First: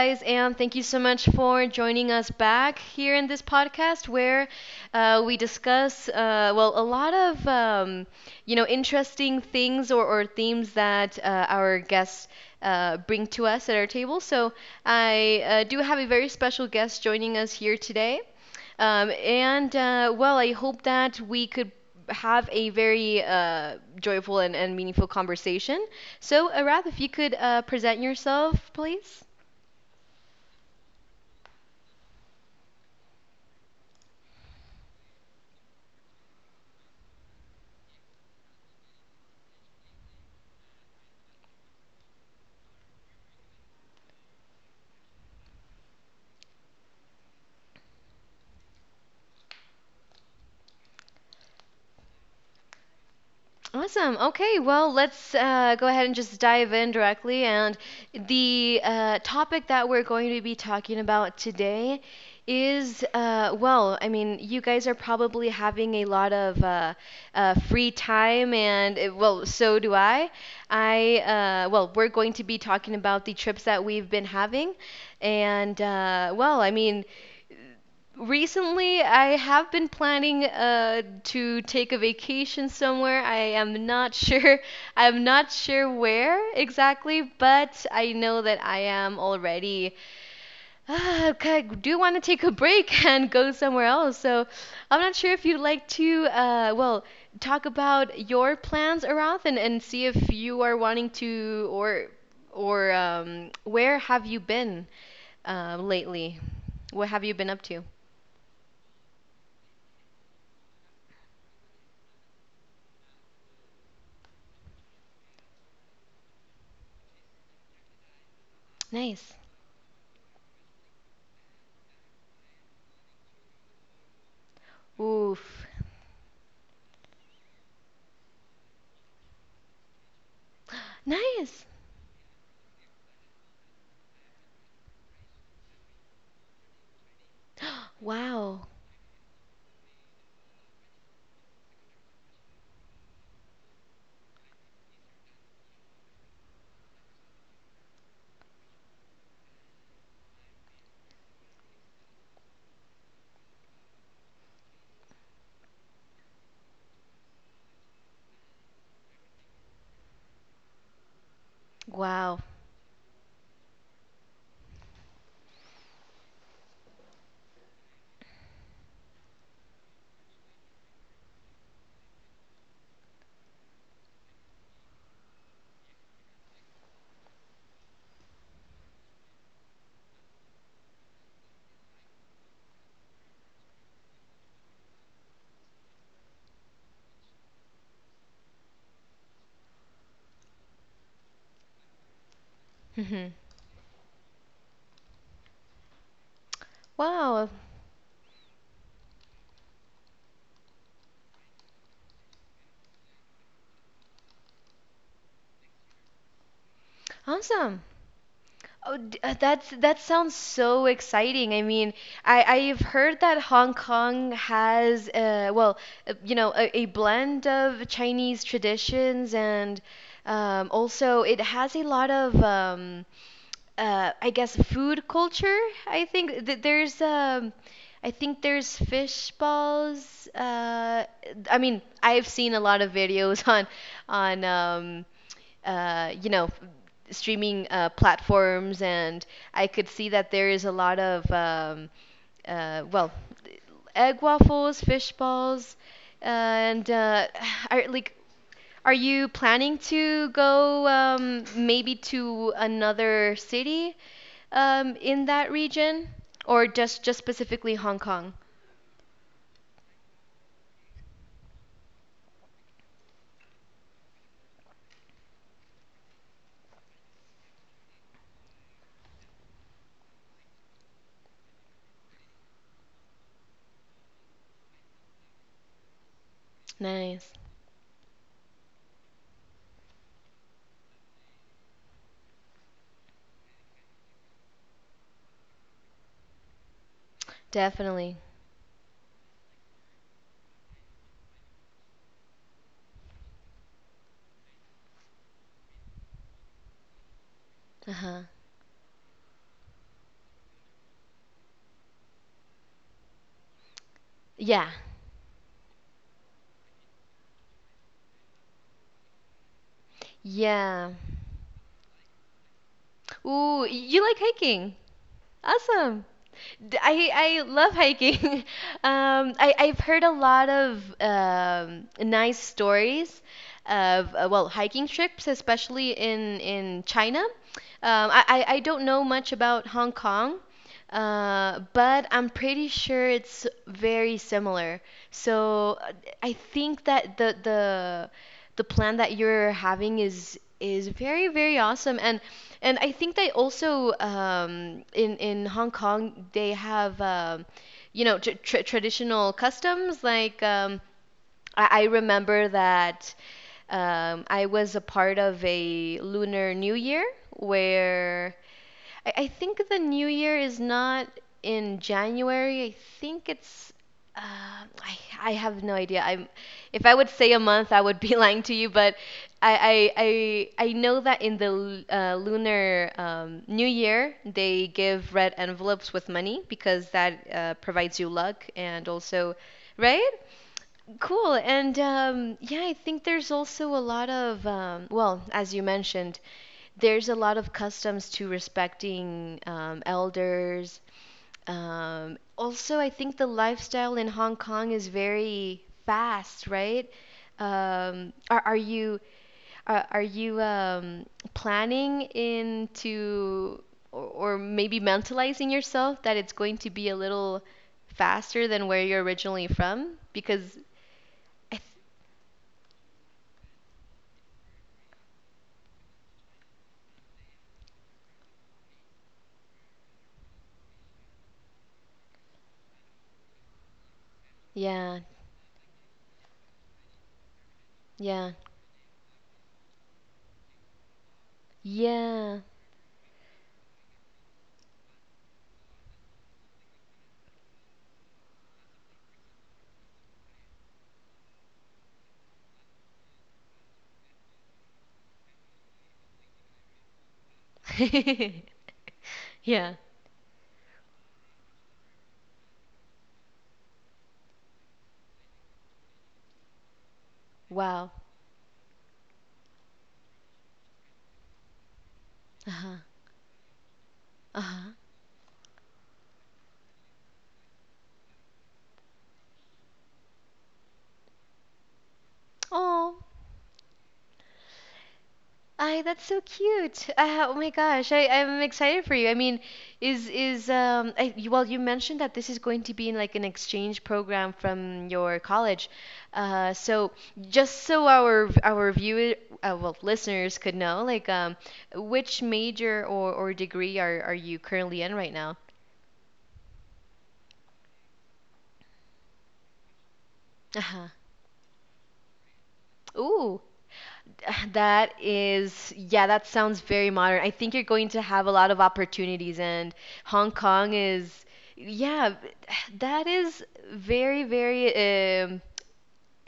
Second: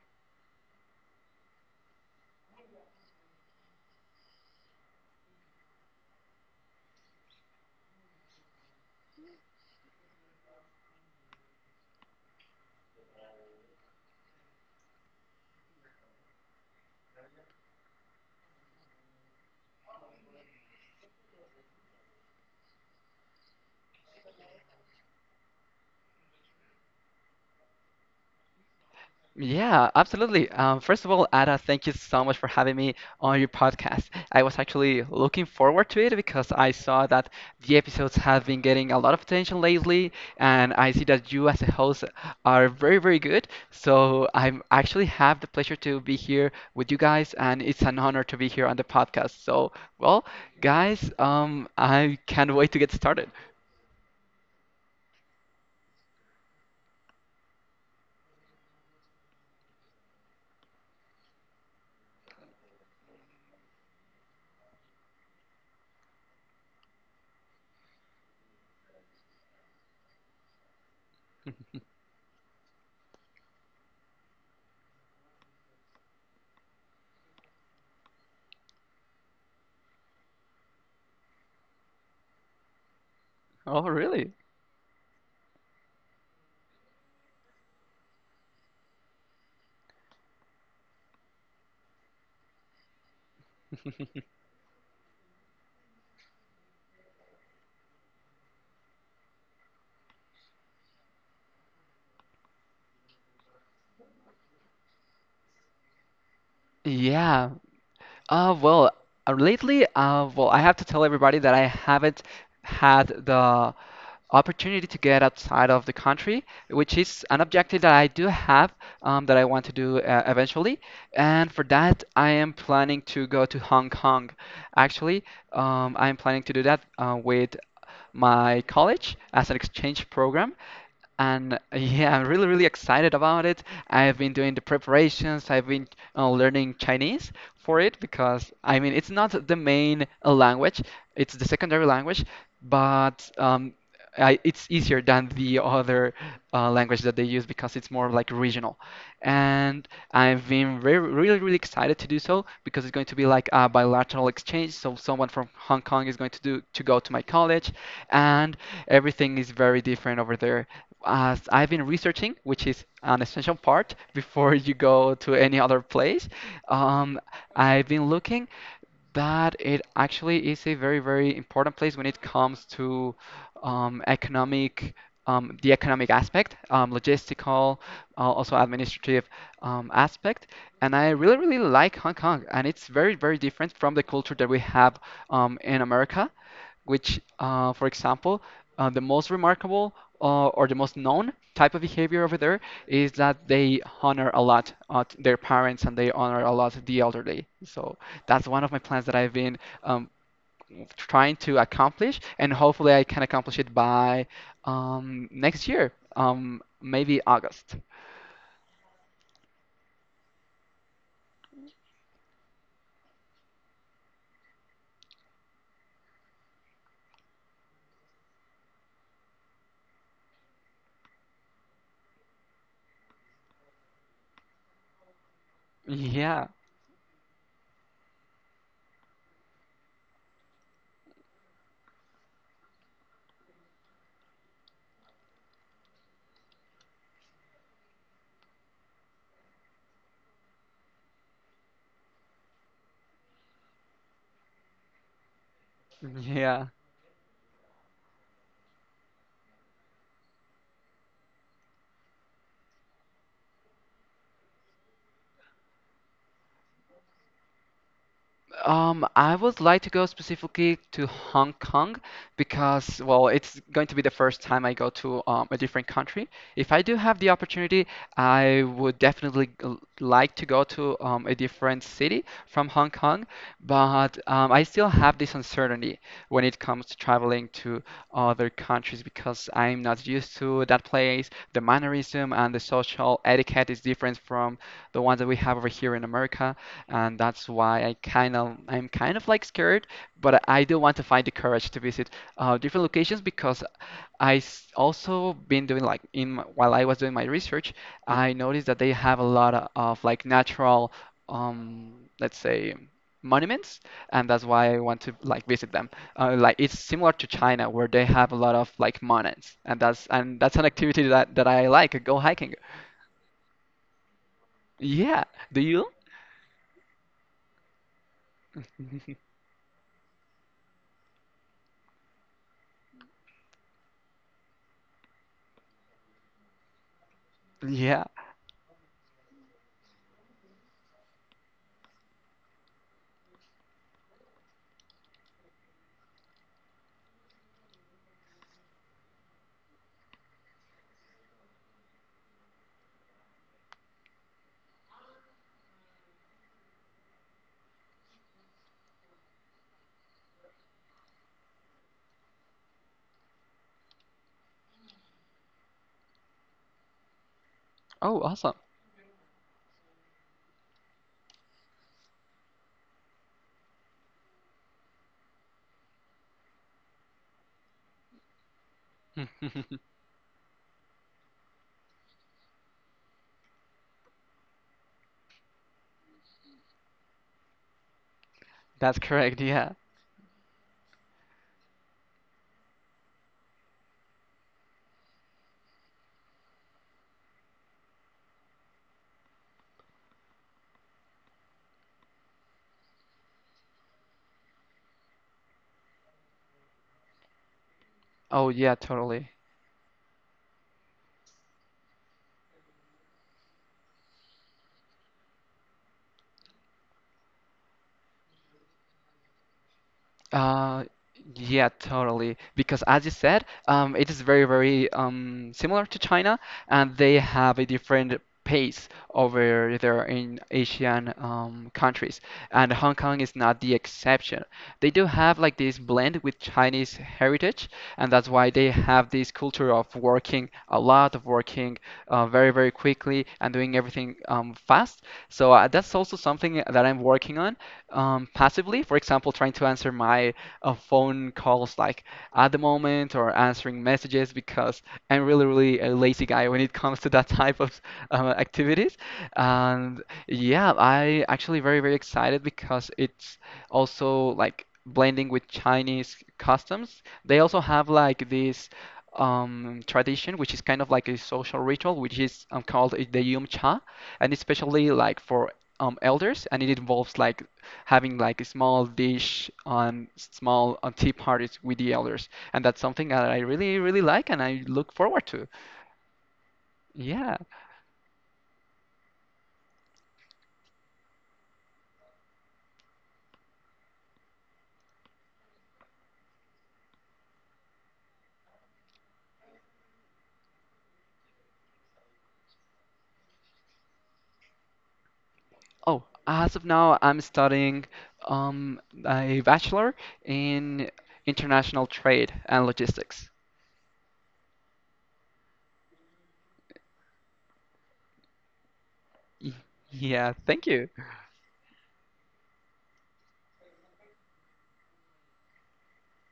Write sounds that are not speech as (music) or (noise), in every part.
guys, and thank you so much for joining us back here in this podcast where we discuss, well, a lot of interesting things or themes that our guests bring to us at our table. So I do have a very special guest joining us here today. And well, I hope that we could have a very joyful and meaningful conversation. So, Arath, if you could present yourself, please. Yeah, absolutely. First of all, Ada, thank you so much for having me on your podcast. I was actually looking forward to it because I saw that the episodes have been getting a lot of attention lately, and I see that you as a host are very, very good. So I'm actually have the pleasure to be here with you guys, and it's an honor to be here on the podcast. So, well, guys, I can't wait to get started. Awesome. Okay, well, let's go ahead and just dive in directly. And the topic that we're going to be talking about today is well, I mean, you guys are probably having a lot of free time, and well, so do I. Well, (laughs) we're going to be talking about the trips that we've been having. And well, I mean, recently, I have been planning to take a vacation somewhere. I Oh, am not (laughs) really? (laughs) sure. I'm not sure where exactly, but I know that I am already. I do want to take a break (laughs) and go somewhere else. So I'm not sure if you'd like to, well, talk about your plans, Arath, and see if you are wanting to, or where have you been lately? What have you Yeah. been up to? Uh, well, lately, I have to tell everybody that I haven't had the opportunity to get outside of the country, which is an objective that I do have Nice. that I want to do eventually. And for that, I am planning to go to Hong Kong. Actually, Oof. I'm planning to do that with my college as an exchange program. And Nice. (laughs) yeah, I'm really, really excited about it. I've been doing the preparations. I've been learning Chinese for it (gasps) because, Wow. I mean, it's not the main language, it's the secondary language, but it's easier than the other language that they use because it's more like regional, and I've been re really, really excited to do so because it's going to be like a bilateral exchange. So someone from Hong Kong is going to do to go to my college, and everything is very different over there. As I've been researching, Wow. which is an essential part (laughs) before you go to any other place, um, I've been looking. But it actually is a very, very important place when it comes to um, economic, the economic aspect, logistical, also administrative aspect. And I really, really like Hong Kong. And it's very, very different from the culture that we have in America, which, for example, the most remarkable or the most known type of behavior over there is Mhm. that they honor a lot their parents and they honor a lot the elderly. Wow. So that's one of my plans that I've been um, trying to accomplish, and hopefully I can accomplish it by next year, maybe August. Awesome. Oh, that sounds so exciting. I mean, I've heard that Hong Kong has well, a blend of Chinese traditions, and also it has a lot of I guess food culture. I Yeah, think that there's fish balls. I mean, I've seen a lot of videos (laughs) on uh, you know streaming platforms, and I could see that there is a lot of uh, well, egg waffles, fish balls, yeah. and (sighs) I, like are you planning to go maybe to another city in that region, or just specifically Hong Kong? Um, I would like to go specifically to Hong Kong because, well, it's going to be the first time I go to a different country. If I do have the opportunity, I would definitely like to go to a different city from Hong Kong, but I still have this uncertainty when it comes to Nice, traveling to other countries because I'm not used to that place. The mannerism and the social etiquette is different from the ones that we have over here in America, and that's why I definitely. kind of I'm kind of like scared, but I do want to find the courage to visit different locations because also been doing like in while I was doing my research, Uh-huh. I noticed that they have a lot of like natural, let's say monuments, and that's Yeah, why I want to like visit them. Like it's similar to China where they have a lot of like monuments, and that's an yeah. activity that I like. Go hiking. Ooh, you like hiking? Yeah. Do you? Awesome. I love hiking. (laughs) Um, (laughs) I, I've heard a lot of nice stories of, well, hiking trips, especially in China. Yeah. I don't know much about Hong Kong, but I'm pretty sure it's very similar. So I think that the plan that you're having is very, very awesome, and I think that also, in Hong Kong, they have tr tr traditional customs like, I remember that I was a part of a Lunar New Year Oh, where awesome. I think the new year is not in January. I think it's. I have no idea. I'm. If I would say a month, I would be (laughs) lying to you. But I I (laughs) I know that in the lunar new year they give red envelopes with money because that provides you luck, and That's also, correct, yeah. right? Cool. And yeah, I think there's also a lot of, well, as you mentioned, there's a lot of customs to respecting elders. Also, I think the lifestyle in Hong Kong is very fast, right? Um, are, Oh are yeah, you totally. are you planning into, or maybe mentalizing yourself that it's going to be a little faster than where you're originally from? Because Uh, I. yeah, totally. Because as you said, it is very, very similar to China, and they have a different pace over there in Asian countries. And Hong Kong is not the exception. They Yeah, do have like this blend with Chinese heritage, and that's yeah, why they have this culture of working a lot, of working yeah, very, very quickly, and doing everything fast. So that's also something that I'm working on passively. For example, trying to answer my phone calls like at the moment or answering messages because I'm really, really a lazy guy when it comes to that (laughs) type of activities. (laughs) yeah. And yeah, I actually very, very excited because it's also like blending with Chinese customs. They also have Wow. like this tradition, which is kind of like a social ritual, which is Uh-huh. called the Yum Cha, and it's Uh-huh. especially like for elders, and it involves like having like a small dish on tea parties with the elders, and that's Oh, something that I really really like and I look forward to. I that's so cute. Oh Yeah. my gosh, I'm excited for you. I mean, well, you mentioned that this is going to be in like an exchange program from your college. So just so our viewer well listeners could know, like, which major or degree are you currently in right now? Oh, as of now, I'm studying um, a bachelor Uh-huh. in international trade and logistics. Ooh. That is, yeah, that sounds very modern. I think you're going to have a lot of opportunities, Y- and Yeah, Hong thank Kong you. is, yeah, that is very, very, um,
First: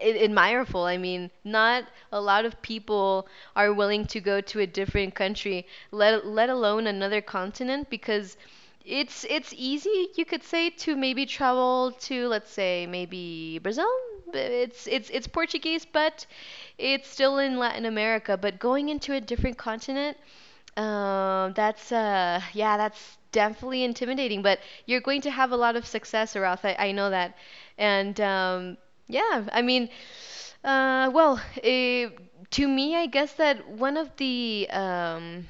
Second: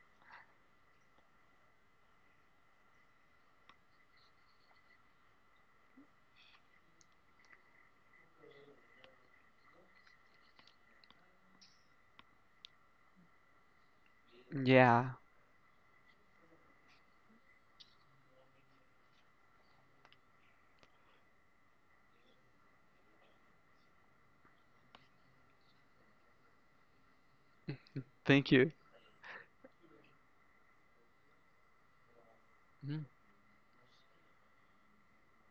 ad- admirable. I mean, not a lot of people are willing to go to a different country, let alone another continent, because it's easy, you could say, to maybe travel to, let's say, maybe Brazil. It's it's Yeah, it's Portuguese, but it's still in Latin America. But going into a different continent, that's definitely intimidating. But you're going to have a lot of success, Arath. I know that, and thank you. Yeah, I mean, well, to me, Mhm. I guess that one of the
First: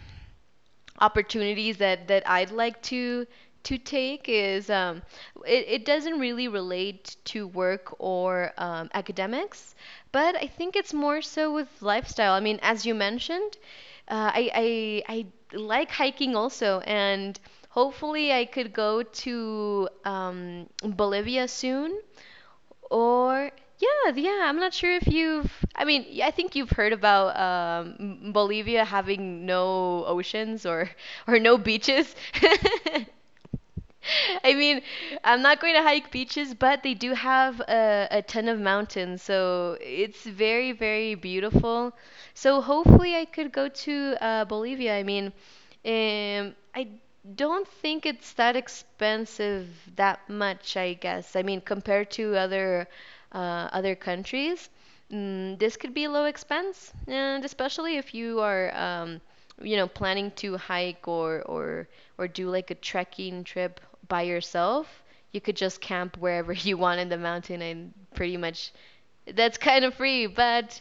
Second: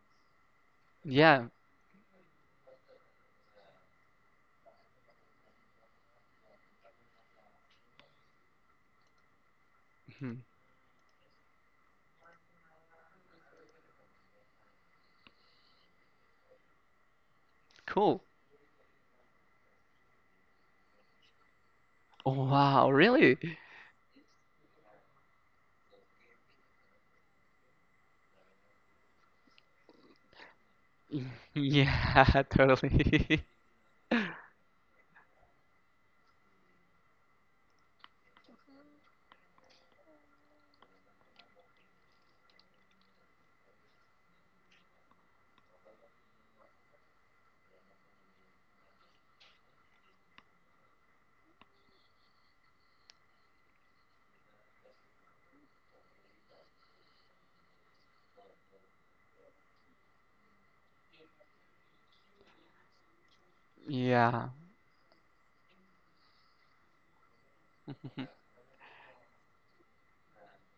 Yeah, opportunities that I'd like to take is, it doesn't really relate to work or academics, but mhm. I think it's more so with lifestyle. I mean, as you mentioned, uh, I, I I like hiking also, and Cool. hopefully I could go to Bolivia soon, Wow, really? or yeah, yeah, I'm not sure if you've I mean, I think you've heard about Bolivia having no oceans or (laughs) Y- or no beaches. Yeah, (laughs) (laughs) totally. (laughs) I mean, I'm not going to hike beaches, but they do have a ton of mountains, so it's very, very beautiful. So hopefully I could go to Bolivia. I mean, I don't think it's that expensive that much, I guess. I mean, compared to other countries, this could be low expense, and especially if you are, planning to hike, or do like a trekking trip by Yeah. yourself. You could just camp wherever (laughs) you want in the mountain, and pretty (laughs) much that's kind of free, but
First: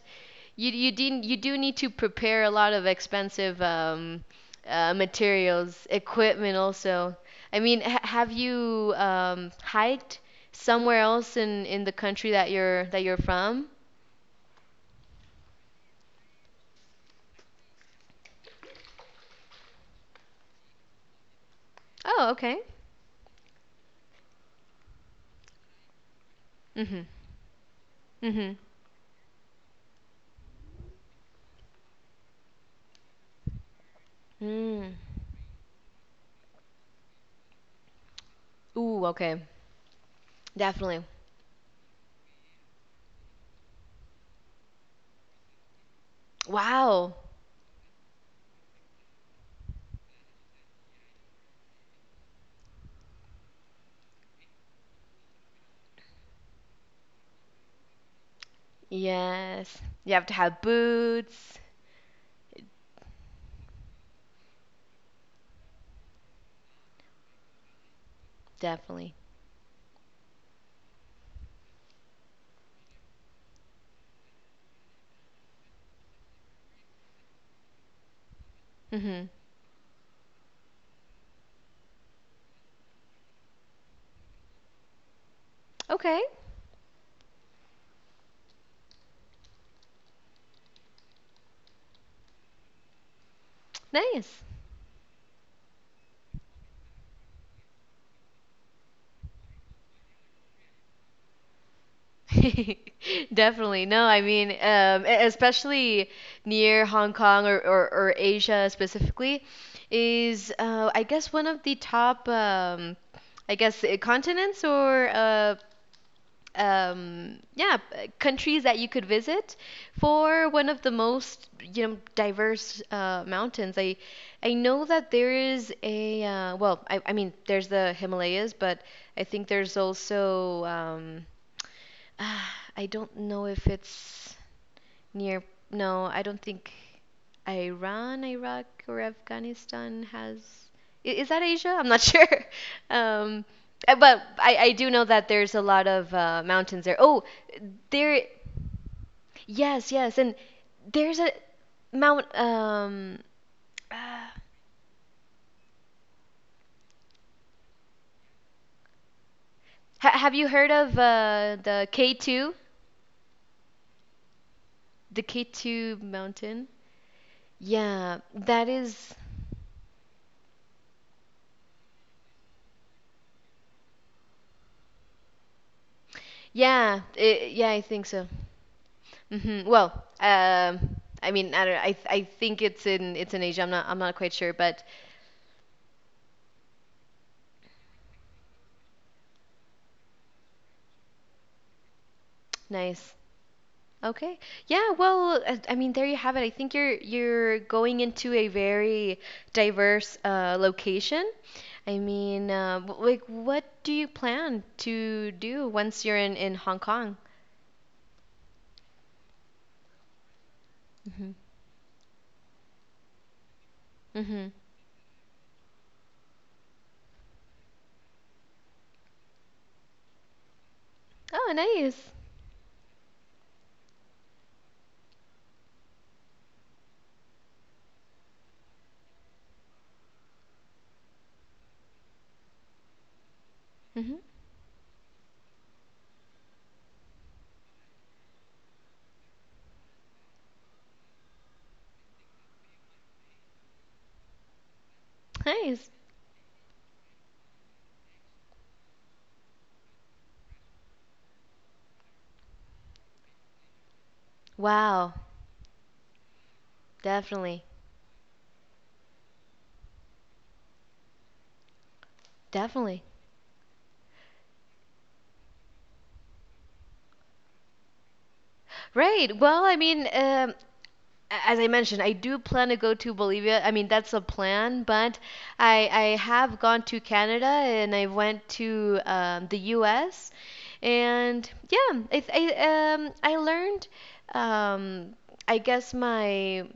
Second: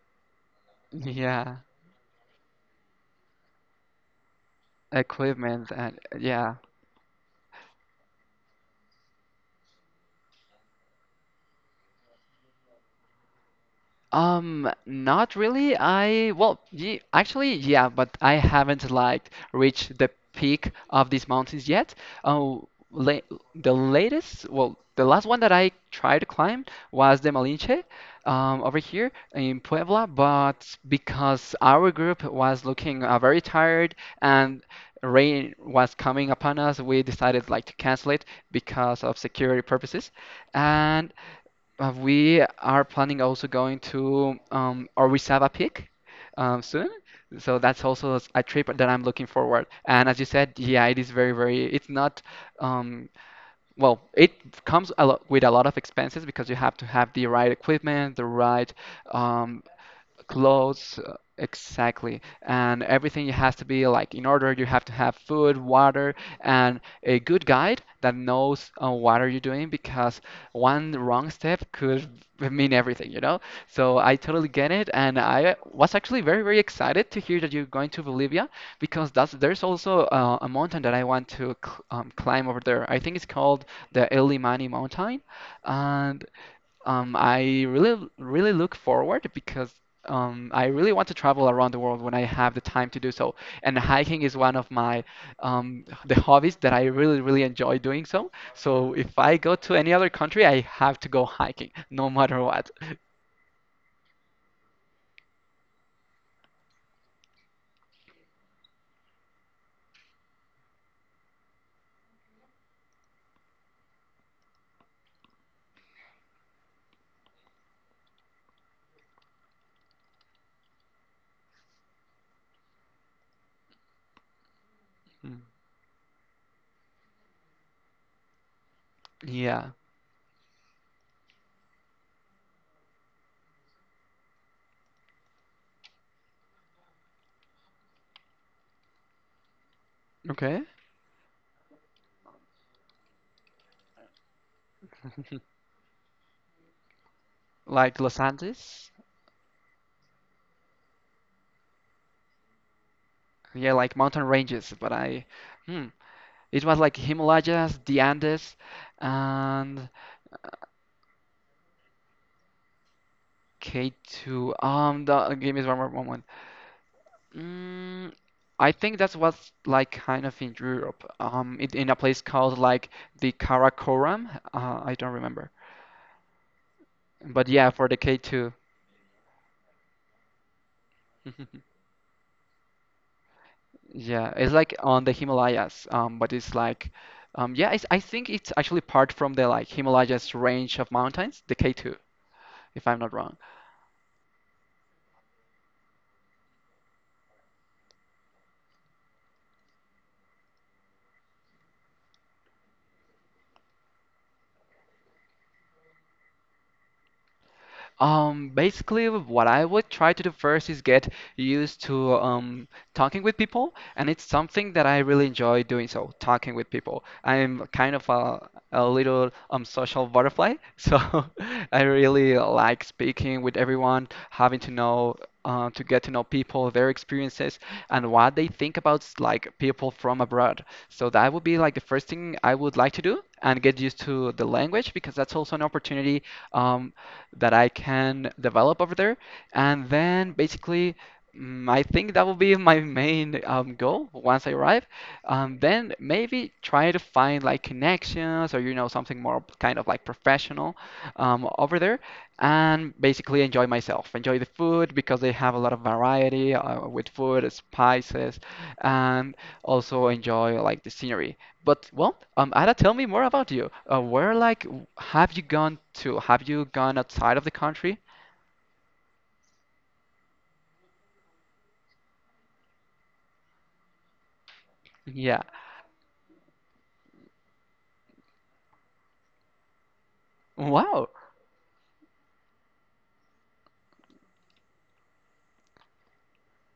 you do Yeah. need to prepare a lot of expensive, Equipment materials, and yeah. equipment also. I mean, ha have you hiked somewhere else in the country that you're from? Not really. I Well, ye actually, yeah, but I haven't like reached the peak of these mountains yet. Oh, okay. Oh, la The latest, well, the last one that I tried to climb Mm-hmm. was the Malinche, Mm-hmm. Over here in Puebla. But because our group was looking very tired and Mm. rain was coming upon us, we decided like to cancel it because Ooh, of okay. security purposes. Definitely. And we are planning also going to Orizaba Peak soon. Wow. So that's also a trip that I'm looking forward. And as you said, yeah, it is very, very, it's not, um, well, it comes a lot with a lot of expenses because you have to have the right equipment, the right um, Yes. You have to have clothes, boots. exactly. And everything has to be like in order. You have to have food, water, and a good guide that knows Definitely. what are you doing because one wrong step could (laughs) mean everything, you know? So I totally get it, and I was actually very, very excited to hear that you're going to Bolivia because Mm-hmm. that's there's also a mountain that I want to cl climb over there. I think it's called the El Imani Mountain, Okay. and I really, really look forward because I really want to travel around the world when I have the time to do so. And hiking is Nice. one of my the hobbies that I really, really enjoy doing so. So if I go to any other country, I have to go hiking, (laughs) no matter what. (laughs) Definitely. No, I mean, especially near Hong Kong, or or Asia specifically, is, I guess, one of the top, I guess, continents, or countries that you could visit for one of the most, diverse mountains. I know that there Mm. is I mean, there's the Himalayas, but I think Yeah. there's also, (sighs) I don't know if it's near. No, I don't think Iran, Iraq, or Afghanistan has. Okay. (laughs) Is that Asia? I'm not (laughs) sure. Um, but I do know that there's a lot of mountains there. Oh, Like Los there. Andes? Yes, yes, and there's a mount. Yeah, like mountain uh, ranges, but I, hmm, it was like Himalayas, the Andes, and have you heard of the K2? K2. The Give me one more K2 moment. mountain? Mm, Yeah, that I think is. that's what's like kind of in Europe. In a place called like the Karakoram. I don't remember. But Yeah, yeah, I for the think so. K2. Mhm. Well, um, I mean, I (laughs) don't, I th- I think it's in Asia. I'm not quite Yeah, sure, it's like but on the Himalayas, but yeah, I think it's actually part from the like Himalayas range of mountains, the K2, if I'm not nice. wrong. Okay. Yeah, well, I mean, there you have it. I think you're going into a very diverse location. I mean, like, what do you plan to do once you're in Hong Kong? Basically, what I would try to do first is get Mhm. used to talking with people, and it's Mhm. something that I really enjoy doing so, talking with people. I'm kind of a little social butterfly, (laughs) so Oh, I nice. really like speaking with everyone, to get to know people, their experiences, and what they think about like people from abroad. So that would be like the first thing I would like to do. And get used Mhm. to the language because that's also an opportunity. Um, that I can develop over there. And then basically, I think that will be my main goal once I arrive. Nice. Then maybe try to find like connections or you know something more kind of like professional over there, and basically enjoy myself, enjoy the food Wow. because they have a lot of variety with food, Definitely. spices, and also enjoy like the scenery. But well, Ada, tell Definitely. me more about you. Have you gone to? Have you gone outside of the country? Right. Well, I mean, as I mentioned, I do plan to go to Bolivia. I mean, that's a plan, but Yeah. I have gone to Canada, and I went to the U.S., Wow. and yeah, I learned, um I guess my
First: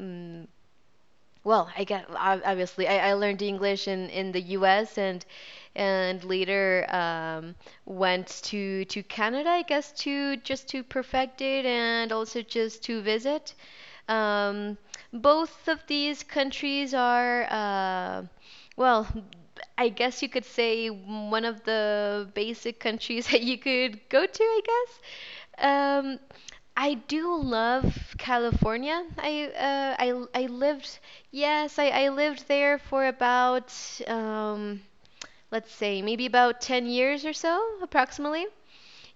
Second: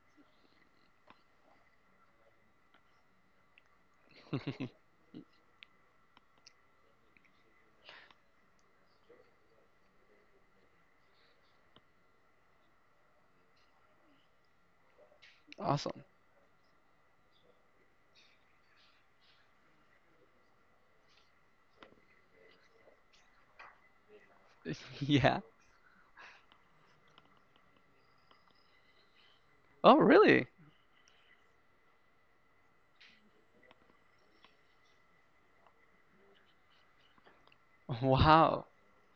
mm, obviously, I learned English in the (laughs) U.S., and later went to Canada, I guess to just to perfect it and also just to visit. Um, both of Awesome. these countries are, well, I guess you could say one of the basic countries (laughs) that you could go to, I (laughs) guess. Yeah. Um, I do love California. Oh, I I really? lived I lived there for about, um, let's say maybe about 10 years or so, approximately. Wow.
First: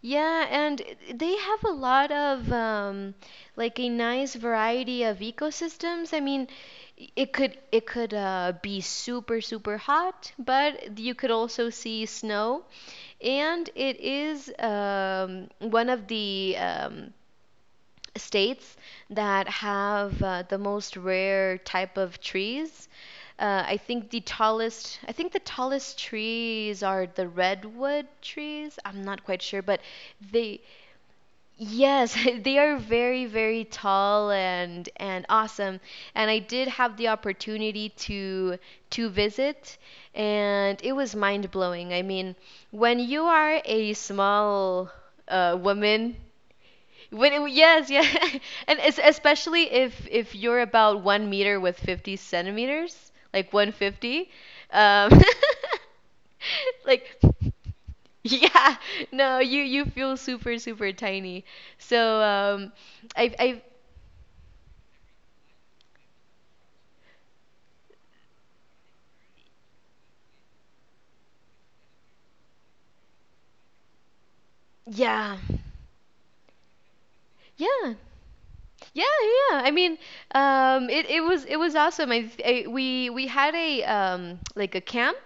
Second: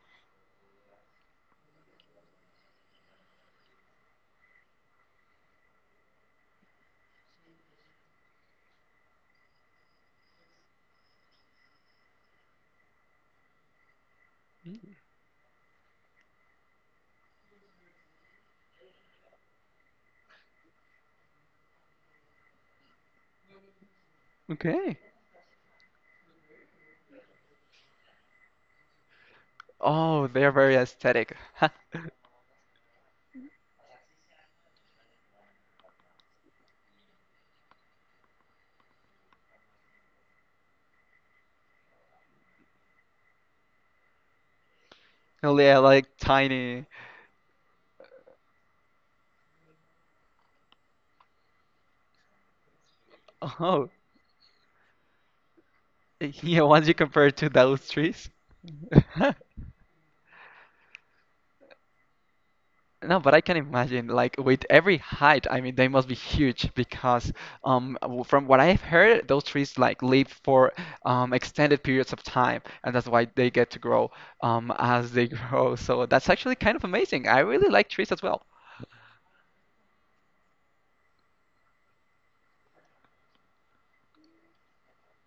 Yeah, and they have a lot of, like, a nice variety of ecosystems. I mean, it could be super, super hot, but you could also see snow, and it is Mm. One of the states that have the most rare type of trees. I think the Okay. tallest, I think the tallest trees are the redwood trees. I'm not quite sure, but Oh, they're they, very aesthetic. (laughs) yes, (laughs) they are very, very tall and awesome. And I did have the opportunity to visit, and it was mind blowing. I mean, when you are a small, Oh, yeah, like woman, tiny. Yes, yeah, (laughs) and es especially if you're about 1 meter with 50 centimeters, like Oh, 150, um, (laughs) yeah, (laughs) once you like compare it to those trees. yeah, (laughs) no, you feel super, super tiny. So No, but I can I imagine, like with every height, I mean, they must be huge because, from what I've heard, those trees like live for extended periods of time, and that's why they get to grow as they (laughs) yeah. grow. So that's actually kind of amazing. I really like Yeah, trees as well. yeah, yeah, yeah. It, it was awesome. I we had a like a camp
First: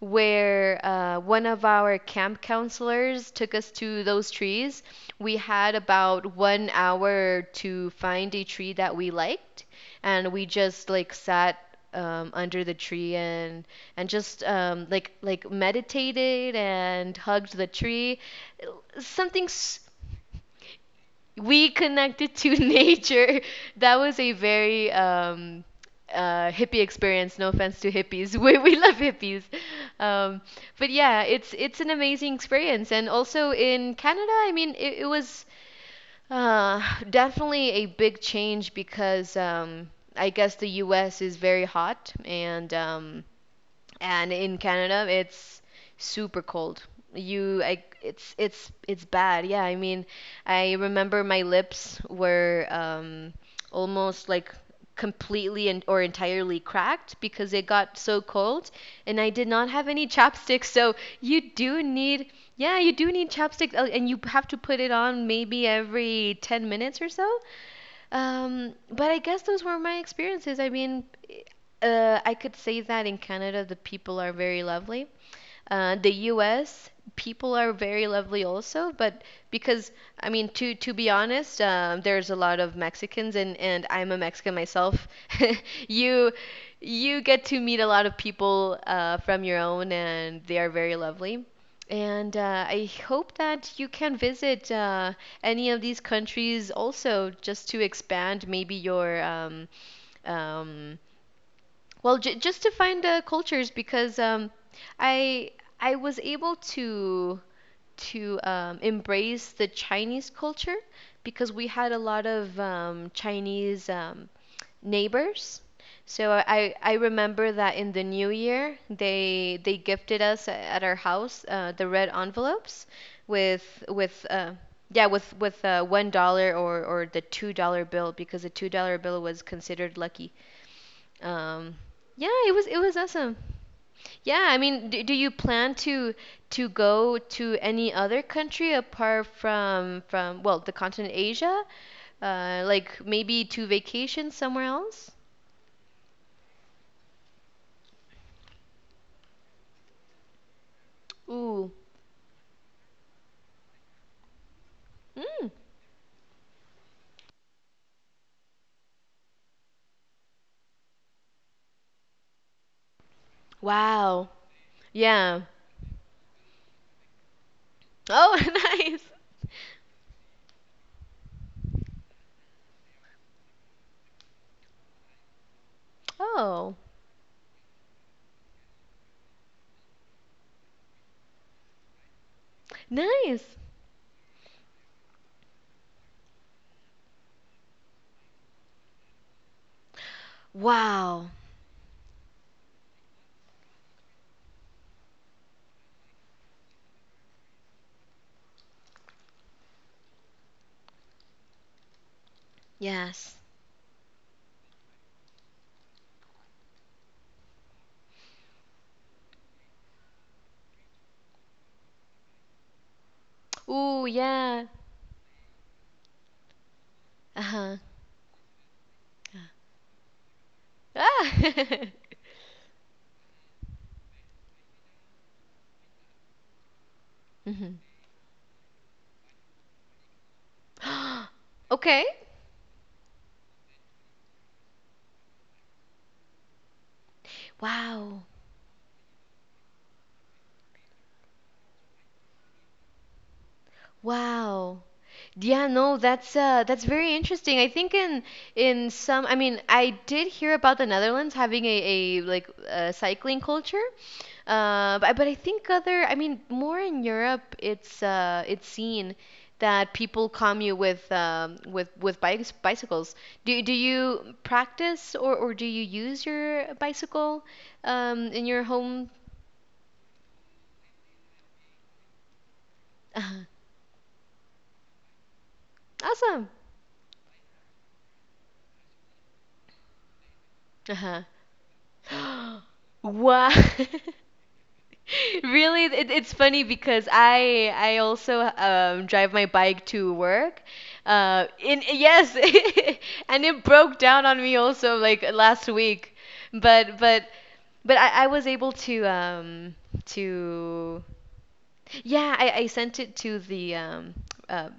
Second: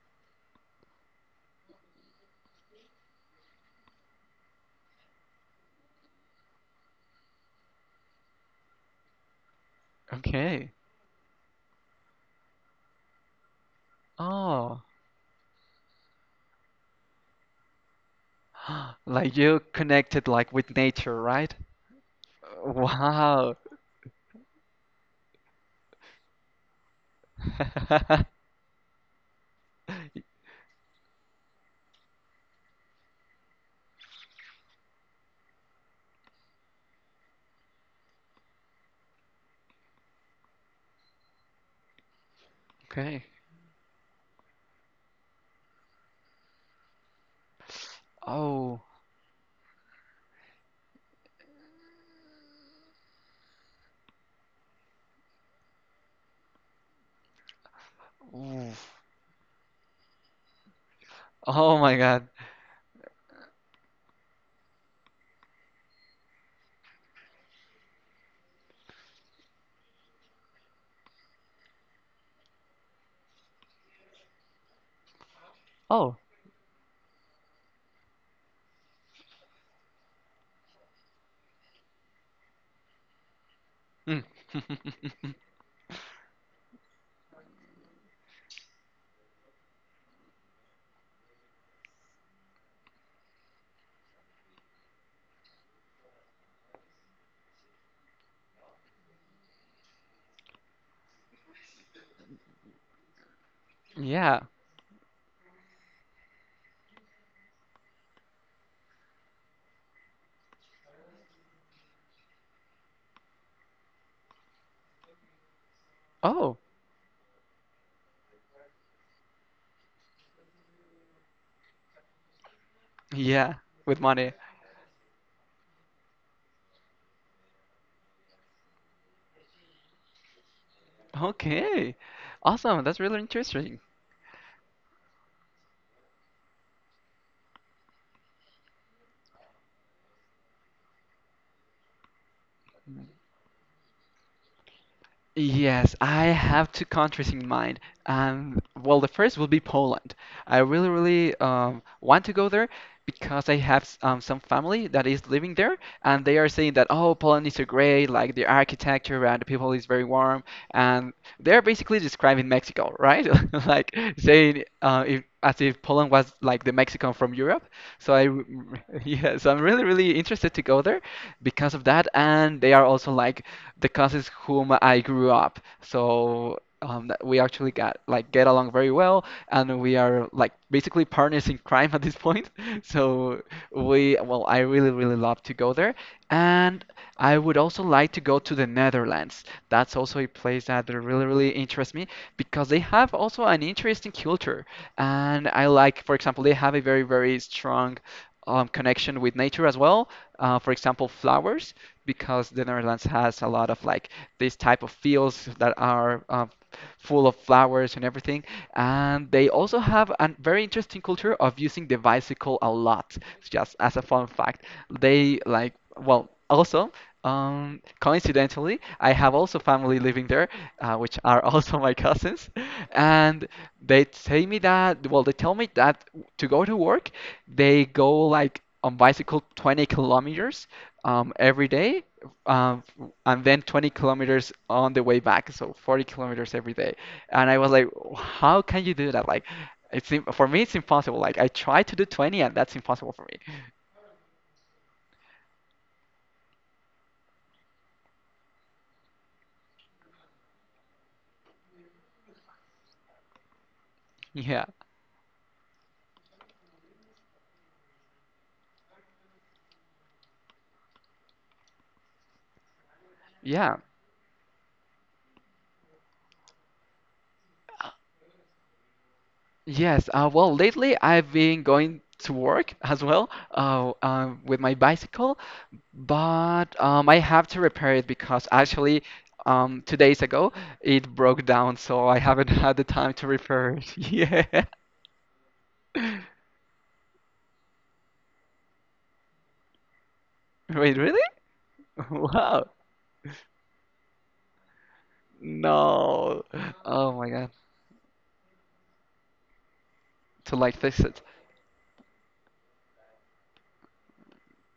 where one of our camp counselors took us to those trees. We had about 1 hour to find a tree that we liked, and we Okay. just like sat under the tree and just Oh, meditated and hugged the tree. (gasps) like Something you s- connected like with nature, right? we connected to (laughs) nature. Wow. That was a very hippie experience. No offense to hippies, (laughs) (laughs) we love hippies, um, but yeah, it's an amazing experience. And also in Canada, I mean, it was uh, definitely a big change because I guess the U.S. is very hot Okay. And in Canada it's super cold. It's it's Oh. it's bad. Yeah, I mean, I remember my lips were almost like completely and or entirely cracked because it got so cold, Oof. and I did not have any (laughs) chapstick. So you Oh do my God. need, yeah, you do need chapstick, and you have to put it on maybe every 10 minutes or so. But I guess those were my experiences. I mean, I could say that in Canada, the people are very lovely. The Oh. U.S. people are very lovely also, but because I mean, to be honest, there's a lot of Mexicans and I'm a Mm. Mexican myself. (laughs) (laughs) You you get to meet a lot of people from your own, and they are very lovely. And I hope that you can visit any of these countries also, just to expand maybe your um, well, j just to find the cultures because Yeah. I I was able to embrace the Chinese culture because we had a lot of Chinese neighbors. So Oh, I remember that in the new year they gifted us at our house the red envelopes yeah, with with money. $1 or the $2 bill because the $2 bill was considered lucky, um, Okay. yeah, it was it Awesome. was That's really awesome. interesting. Yeah, I mean, do, do you plan to go to any other country apart from well, the continent Asia? Like maybe to vacation somewhere else? Yes, I have two countries in mind. Well, the first will be Poland. I really, really Ooh. Want to go there because I have some family that is Mm. living there, and they are saying that, oh, Poland is so great, like the architecture and the people is very warm, and they're basically describing Mexico, right? (laughs) Like Wow. saying if, Yeah. as if Poland was like the Mexican from Europe. So I, Oh, (laughs) nice. (laughs) yeah, so I'm really, really interested to go there because of that, and they are also like the cousins whom I grew up. So Oh, that we actually got like get along very well, and we are like basically partners in crime at this point. (laughs) So nice. I really, really love to go there, and I would also like to go to the Netherlands. That's also a place that really, Wow. really interests me because they have also an interesting culture, and I like, for example, they have a very, very strong connection with nature as well for example, flowers, because the Netherlands Yes. has a lot of like these type of fields that are full of flowers and everything. And they also have a very interesting culture of using the bicycle a lot, just as a Ooh, fun yeah. fact. They like, well, also, Uh-huh. Coincidentally, I have also family living there, which are (laughs) also Ah. my cousins, and they say me that, well, they tell me that to go to work, they go like on bicycle 20 kilometers (laughs) hmm (gasps) every Okay. day, um, and then 20 kilometers on the way back, so 40 kilometers every day. And I was like, Wow. how can you do that? Like, for me, it's impossible. Like, I try to do 20, and that's impossible for me. (laughs) Wow. Yeah, no, that's very interesting. I think in some I mean, I did hear about the Netherlands having a like a cycling culture. Yeah, But I think other I mean, more in Europe it's seen that people commute with bikes bicycles. Do yeah. you practice or do you use your bicycle in your home? (laughs) Yes, well, lately I've been going to work as well Uh-huh. With my bicycle. Awesome. But I have to repair it because actually, 2 days ago it Uh-huh. broke down, so I haven't (gasps) (laughs) had the time to Wow. (laughs) repair (laughs) it. (laughs) Yeah. Really, it, it's funny because I also drive my bike to work. Wait, really? In (laughs) yes, Wow. (laughs) and it broke down on me also like last week, No. but Oh but my God. but I was able to To like fix to it, yeah, I sent it to the uh,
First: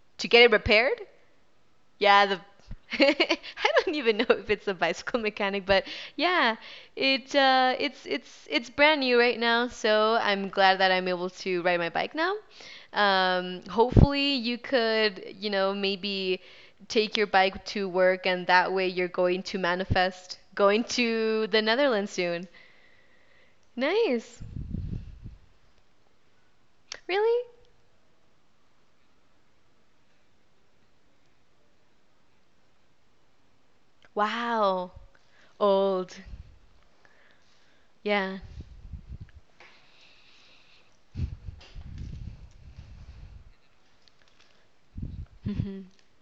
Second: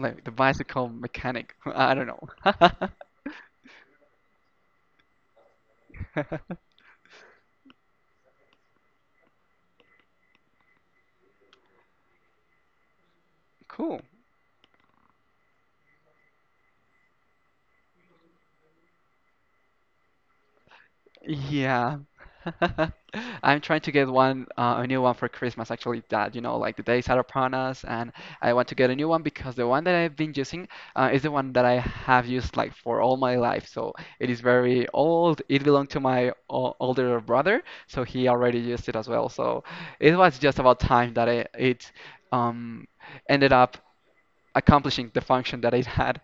like to the get it bicycle repaired, mechanic. (laughs) I don't yeah, the know. (laughs) I don't even know if it's a bicycle mechanic, but yeah, it's brand new right now, so I'm glad that I'm able to ride my bike now. (laughs) Cool. Hopefully you could, you know, maybe take your bike to work and that way you're going to manifest going to the Yeah. Netherlands soon. (laughs) I'm trying to get Nice. one, a new one for Christmas, actually, that, you know, like the days are Really? upon us, and I want to get a new one because the one that I've been using is the one that I have used like for all my life. So it is very Wow. old. It belonged to Old. my o older brother, so he Yeah. already used it as well. So it was just about time that it um, ended up accomplishing the function that it (laughs) had.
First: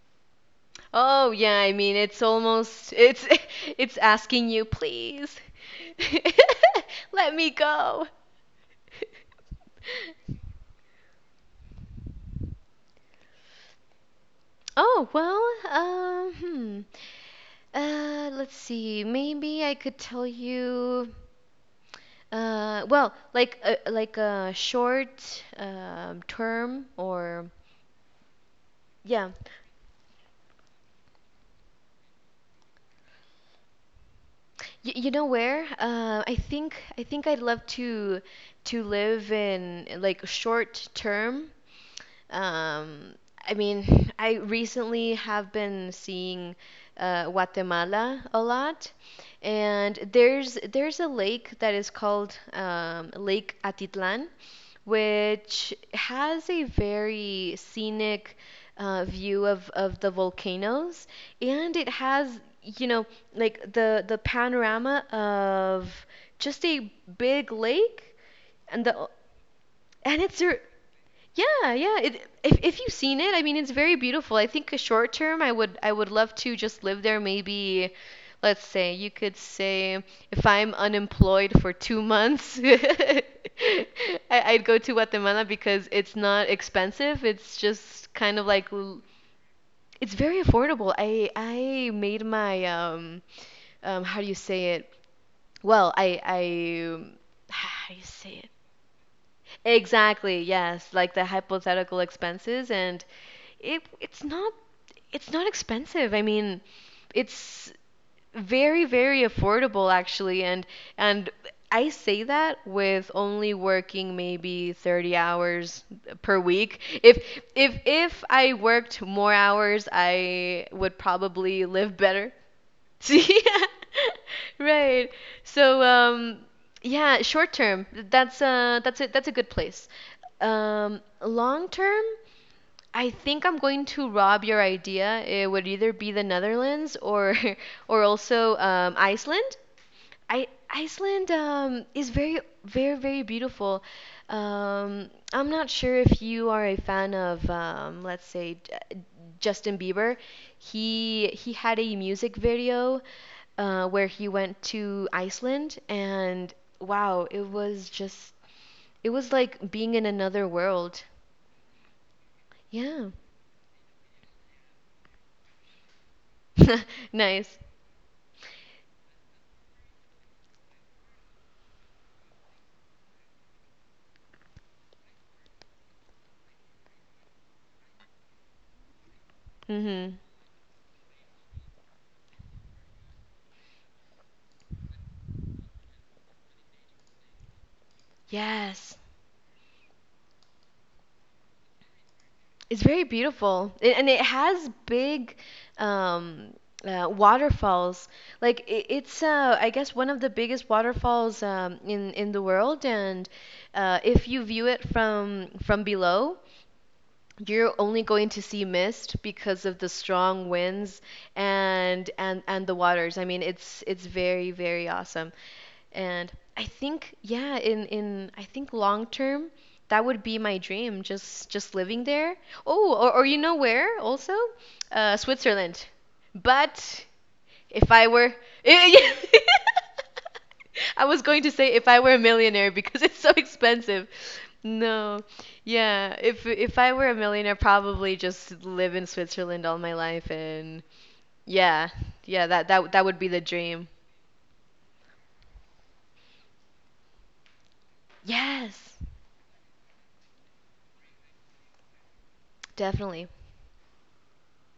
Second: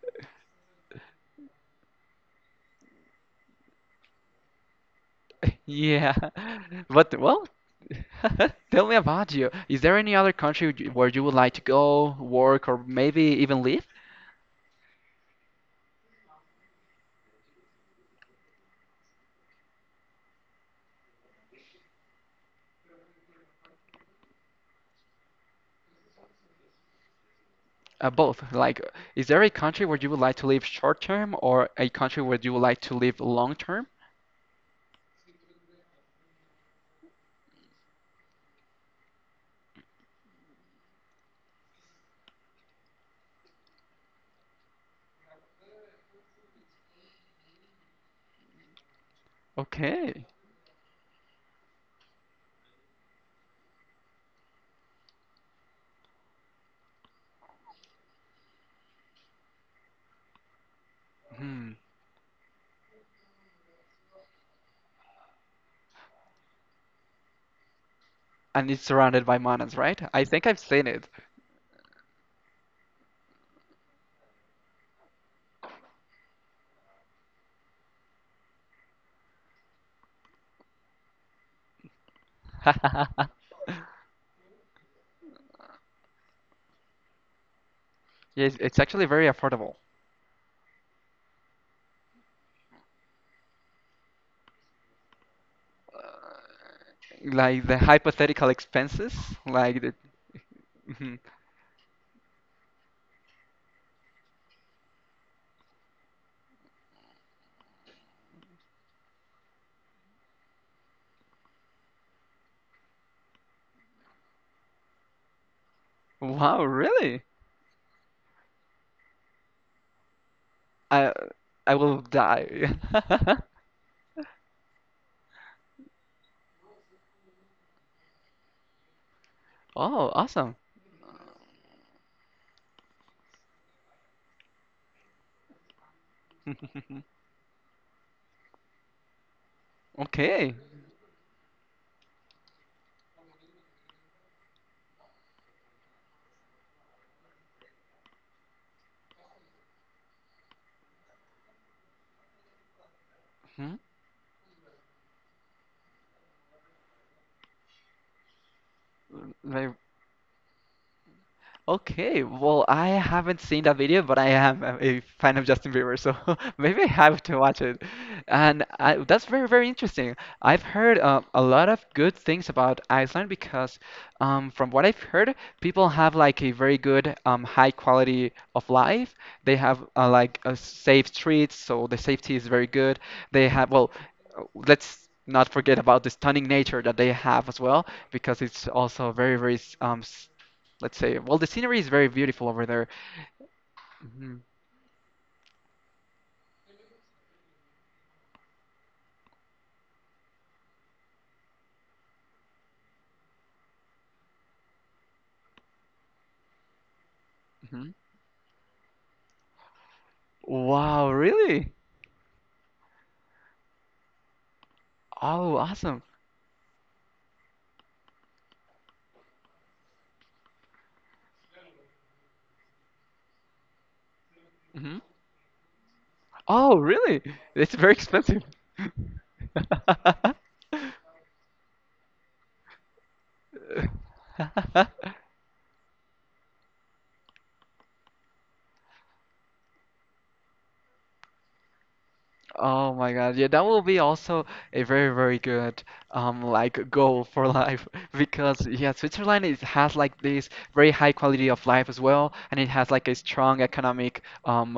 Oh, yeah, I mean it's almost it's (laughs) it's asking you, please. (laughs) Yeah, (laughs) (laughs) but Let well, me go. (laughs) tell me about you. Is there any (laughs) other country where you would like to go, work, or maybe even live? Oh, well, um, hmm. Let's see. Maybe I could tell you well, like a short term or Both. Like, is yeah. there a country where you would like to live short term or a country where you would like to live long term? Y You know where? I think I'd love to live in like short term. Um, I mean, (laughs) I recently have been seeing Guatemala a lot, and Okay. there's a lake that is called Lake Atitlan, which has a very scenic view of the volcanoes, Hmm. and it has, you know, like the panorama of just a big lake And it's and the surrounded by mountains, right? and I think I've seen it. yeah, yeah, if you've seen it, I mean it's very beautiful. I think a short term I would love to just live there. Maybe let's say you could say if I'm unemployed for 2 months, (laughs) (laughs) I'd go to Guatemala because it's not expensive. It's just kind of Yes, like it's actually very affordable. it's very affordable. I made my how do you say it? Well, Uh, I (sighs) Like the how do you say it? hypothetical expenses, like the. Exactly, (laughs) yes, like Mhm. the hypothetical expenses, and it it's not it's not expensive. I mean, it's very, very affordable actually, and and I say that with only working maybe 30 hours per Wow, week. Really? If I worked more hours, I would I probably I live will better. die. (laughs) See? (laughs) Right. So yeah, short term, that's a good place. Oh, awesome. Um, long term, I think I'm going to rob your idea. It would either be the Netherlands (laughs) or (laughs) or also Iceland. I Okay. Iceland, is very, very, very beautiful. I'm not sure if you are a fan of let's say Justin Bieber. He had a music video Hmm. Where he went to Iceland and wow, it was like Very. being in another world. Okay, well, I Yeah. haven't seen that video, but I am a fan of Justin Bieber, so (laughs) maybe I (laughs) have to Nice. watch it. And I, that's very, very interesting. I've heard a lot of good things about Iceland because, from what I've heard, people have like a very good, high quality of life. They have Mm-hmm. like safe streets, so the safety is very good. They have, well, let's not forget about the stunning nature that they have as well, because it's Yes. also very, very let's say. Well, the scenery is very beautiful over It's there. very beautiful. It, and it Hmm. has big um, waterfalls. Like it, it's I guess one of the biggest waterfalls in the world, and if you view it from below, you're Hmm. only going to see mist because of the strong winds Wow, really? And the waters. I mean, it's very, very awesome. Oh, awesome. And I think, yeah, in I think long term, that would be my dream, just living there. Oh, or you know where also? Hmm. Switzerland. Oh, But really? It's if very I were expensive. (laughs) I was going to say if I were a millionaire because it's so expensive. (laughs) No. (laughs) Yeah, if I were a millionaire, probably just live in Switzerland all my life, and yeah. Yeah, Oh that my would be God. the Yeah, that will dream. be also a very, very good like goal for life (laughs) because yeah, Yes. Switzerland is has like this very high quality of life as well, and it has like a Definitely. strong economic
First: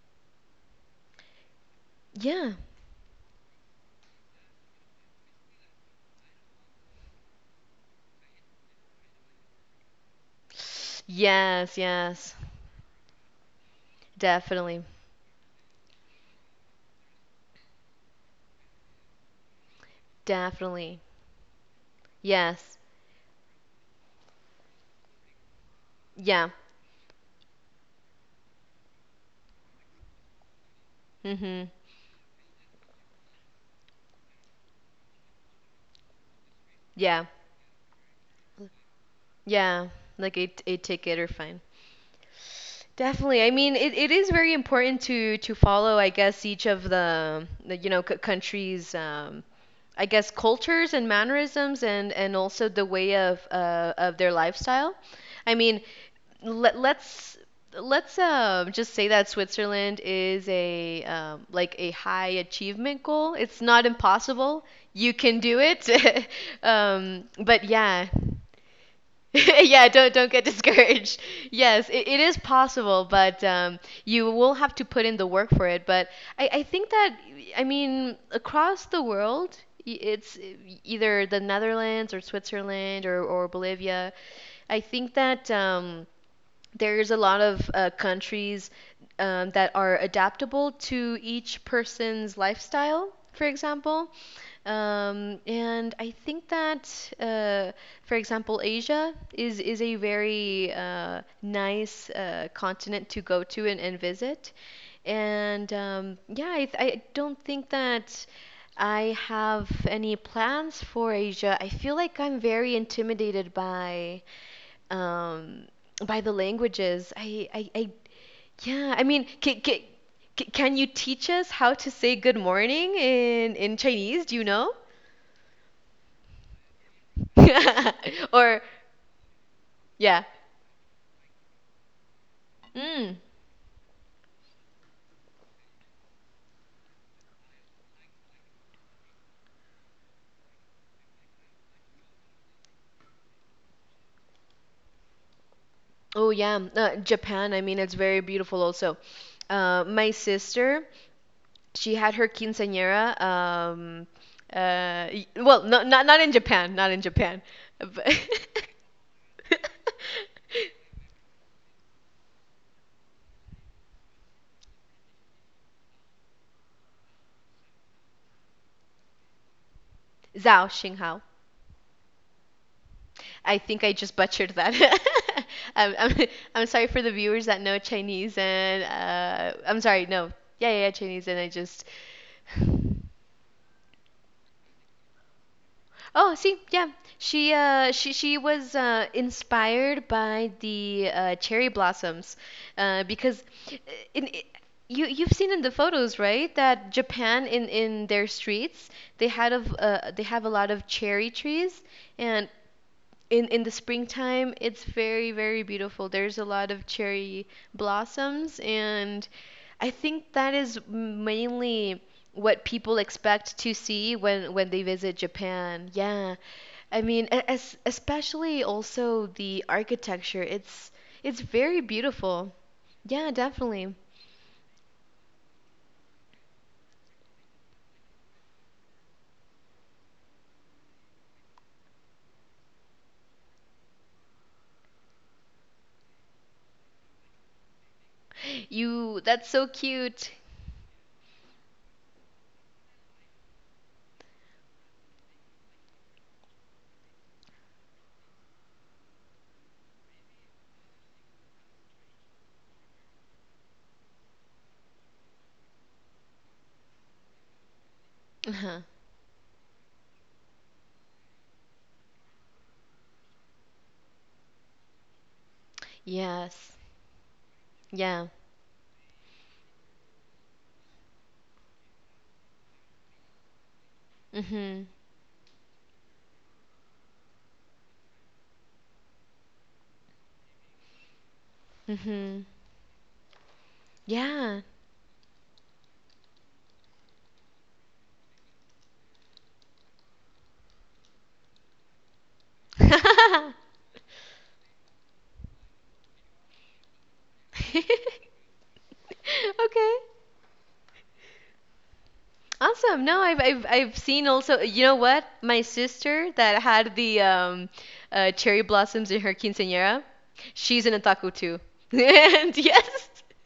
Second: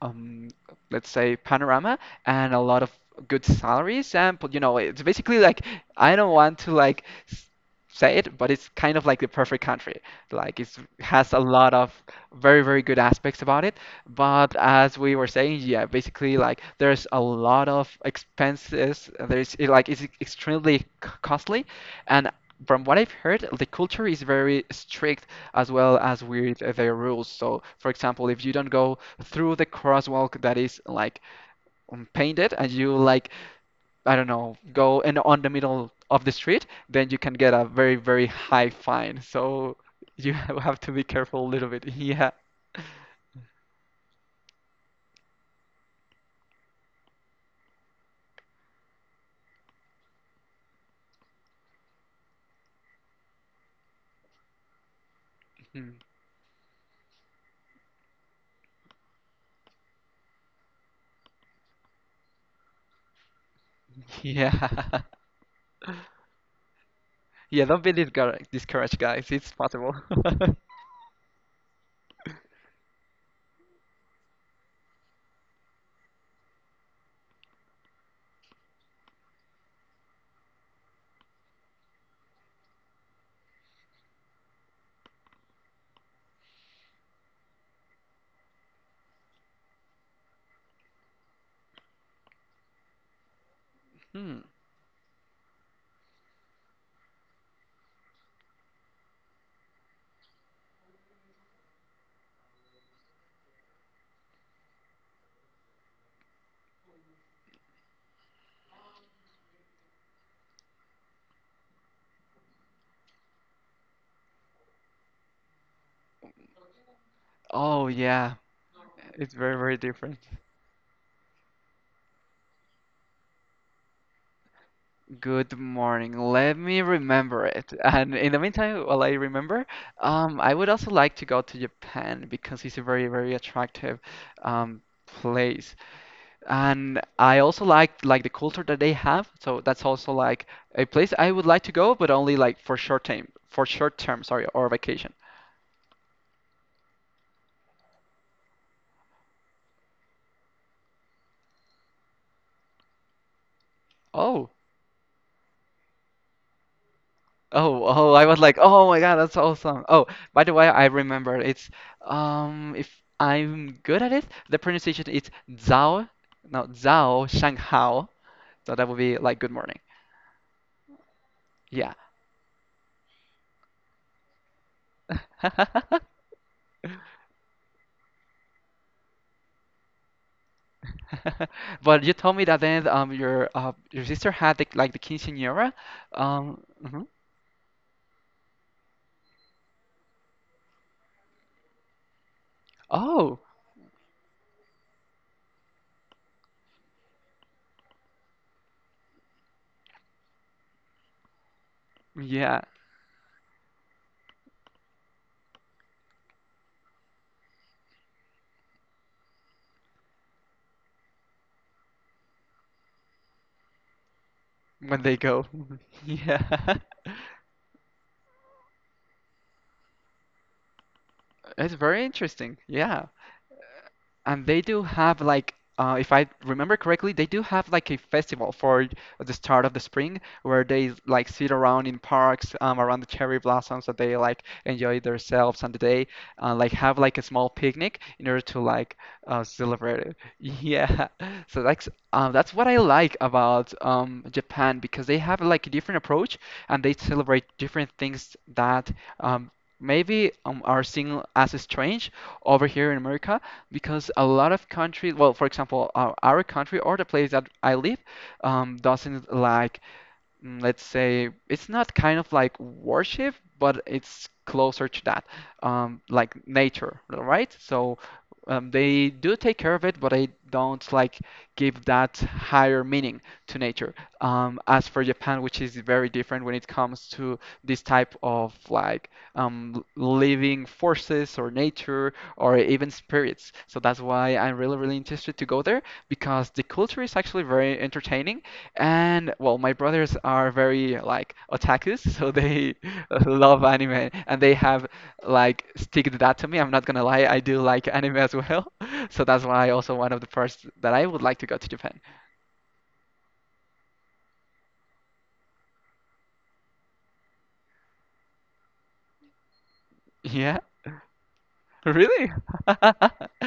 um let's say panorama Yeah. and a lot of good salaries and but, you know, it's basically like I don't want to like s- say it, but it's kind of like the perfect country. Like it has a lot Yes, of yes. very, very good aspects about it. But Definitely. as we were saying, yeah, basically like there's a lot of expenses. Like it's extremely Definitely. costly, and Yes. from what I've heard, the culture is very strict as well as Yeah. with their rules. So, for example, if you don't go through the crosswalk that is like Mm-hmm. Painted and you like I don't know, go and on the middle of the street, then you Yeah. can get a very, very high fine. So Yeah, you (laughs) like a have to be ticket or careful a fine. little bit. (laughs) Yeah. Definitely. I mean, it is very important to follow, I guess, each of the, you know, c countries, I guess, cultures and mannerisms, and also the way of their lifestyle. I mean, Mhm. Let's just say that Switzerland is a like a high achievement goal. It's not impossible. Yeah. (laughs) You can do it. (laughs) Um, but Yeah, don't be yeah. (laughs) discouraged, discouraged, guys. It's Yeah, possible. Don't get (laughs) discouraged. (laughs) Yes, it is possible, but you will have to put in the work for it. But I think that I mean across the world, y- it's either the Netherlands or Switzerland, or Bolivia. I think that there's a lot of countries that are adaptable to each person's lifestyle, for example. Hmm. And I think that, for example, Asia is a very nice continent to go to, and visit. And yeah, I don't think that I have any plans for Asia. I feel like I'm very intimidated um, by the languages. Oh, I yeah. yeah, I mean, It's very, very different. can you teach us how to say good morning in Chinese? Do you know? Good morning. Let me remember it. (laughs) And in the Or, meantime, while I remember, yeah. I would also like to go to Japan because it's a very, Mm. very attractive place. And I also like the culture that they have, so that's also like a place I would like to go, but only like for short time, for short term, sorry, or vacation. Oh, yeah. Japan, I mean, it's very beautiful also. My sister, she had her quinceañera. Oh, Well, no, not not in Japan, not in Japan. Oh! But I was like, (laughs) oh my God, that's awesome. Oh, by the way, I remember it's if I'm good at it, the pronunciation is Zhao, no Zhao Shanghao, so that would be like good morning. Zhao Xinghao. Yeah. I think I just butchered that. (laughs) I'm, (laughs) I'm, I'm sorry for the viewers that know Chinese and I'm sorry, no. Yeah, yeah, yeah, Chinese and I just But you told me that (sighs) then your sister had like the quinceañera. Oh, see, yeah. Mhm. She was inspired by the cherry blossoms because Oh, in you you've seen in the photos, right? That Japan in their streets, they have a lot of cherry trees, and yeah, in the springtime, it's very, very beautiful. There's a lot of cherry blossoms, and I think that is mainly what people expect to see when they when visit they go. Japan. (laughs) Yeah, Yeah. (laughs) I mean, especially also the architecture, it's It's very very beautiful. interesting. Yeah. Yeah, definitely. And they do have like, if I remember correctly, they do have like a festival for the start of the spring where they like sit around in parks around the cherry blossoms that they like enjoy themselves and they like have like a small picnic in order to like You, that's so celebrate it. cute. (laughs) Yeah, so that's what I like about Japan because they have like a different approach and they celebrate different things that um, maybe are seen as strange over here in America because a lot of countries, well, for example, our country or the place that I live Uh-huh. doesn't like mm, let's say it's not kind of like worship, but it's closer to that, like Yes. nature, right? So Yeah. They do take care of it, but they don't like give that higher meaning to nature. Mhm. As for Japan, which is very different when it comes to this type of like living forces or nature Mhm. or even spirits. So that's why I'm Yeah. really, really interested to go there because the culture is actually very entertaining and well, my brothers are very like otakus, so they (laughs) love (laughs) anime and they have like sticked that to me. I'm not gonna lie, I do like anime as (laughs) well. (laughs) So that's why Okay. also one of the first that I would like to go to Japan. Awesome. No, I've seen also, you know what? My sister that had the cherry blossoms in her quinceañera, Yeah, she's an otaku too. (laughs) really? And yes. (laughs)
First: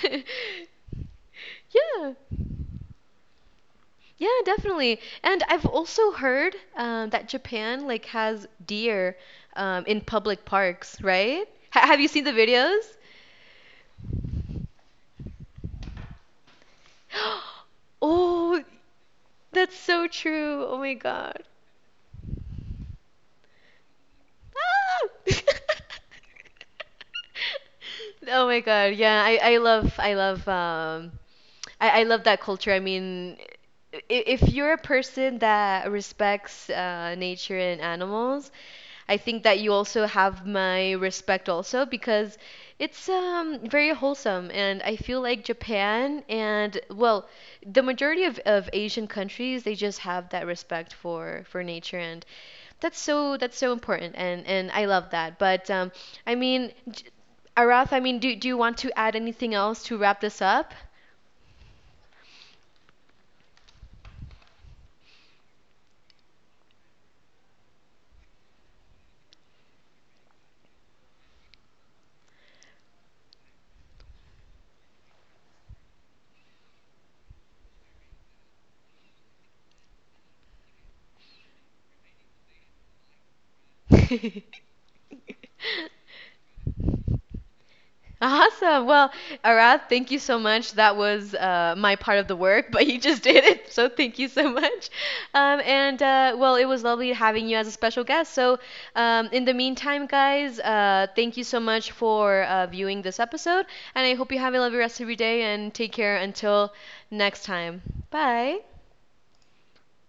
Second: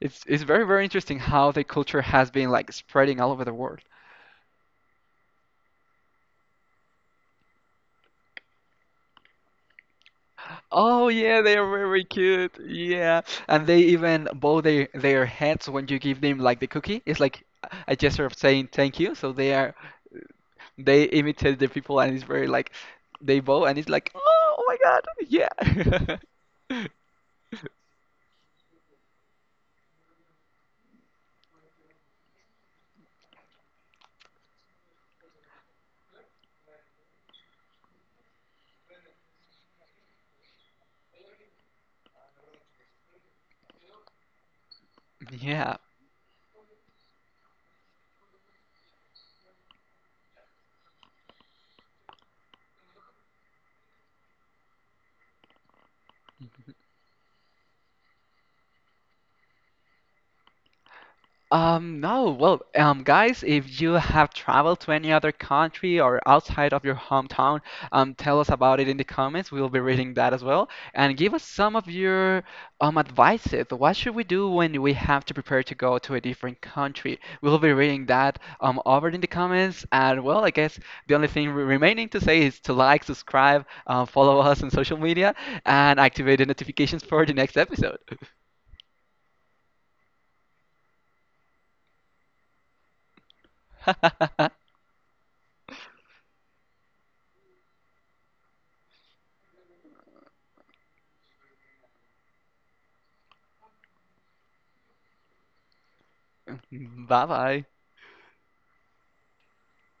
It's very very interesting how the culture Yeah. has been like spreading all over the world. Yeah, definitely. And I've also heard that Japan like has deer in public parks, Oh yeah, right? they are Ha have very you seen the cute. videos? Yeah. And they even bow their heads when you give them like the cookie. It's like (gasps) a gesture of Oh, saying thank you. So they that's are so true. Oh my they god. imitate the people, and it's very like they bow, and it's like, oh my God, Ah! (laughs) yeah, Oh my god. Yeah, I love that culture. I mean, if you're a person that respects nature and animals, I think that you also have my respect also because it's very wholesome, and I feel like (laughs) yeah. Japan and well, the majority of Asian countries, they just have that respect for nature, and that's so important, and I love that. But I mean, Arath, I mean, do do you want to add anything else to wrap this up? No, well, guys, if you have traveled to any other country or outside of your hometown, tell us about it in the comments. We'll be reading that as well. And give us some of your advices. What should we do when we have to prepare to go to a different country? We'll be reading that over in the comments. And well, I guess the only thing remaining to say is to like, subscribe, follow (laughs) us on social media, and activate the notifications for the next episode. Awesome. Well, Arath, thank you so much. That was my part of the work, (laughs) but you just did it. So thank you so (laughs) much. And well, it was lovely having you as a special guest. So in the meantime, guys, thank you so much for viewing this episode. And I hope you have a lovely rest of your day and take care until Bye next bye. time. Bye.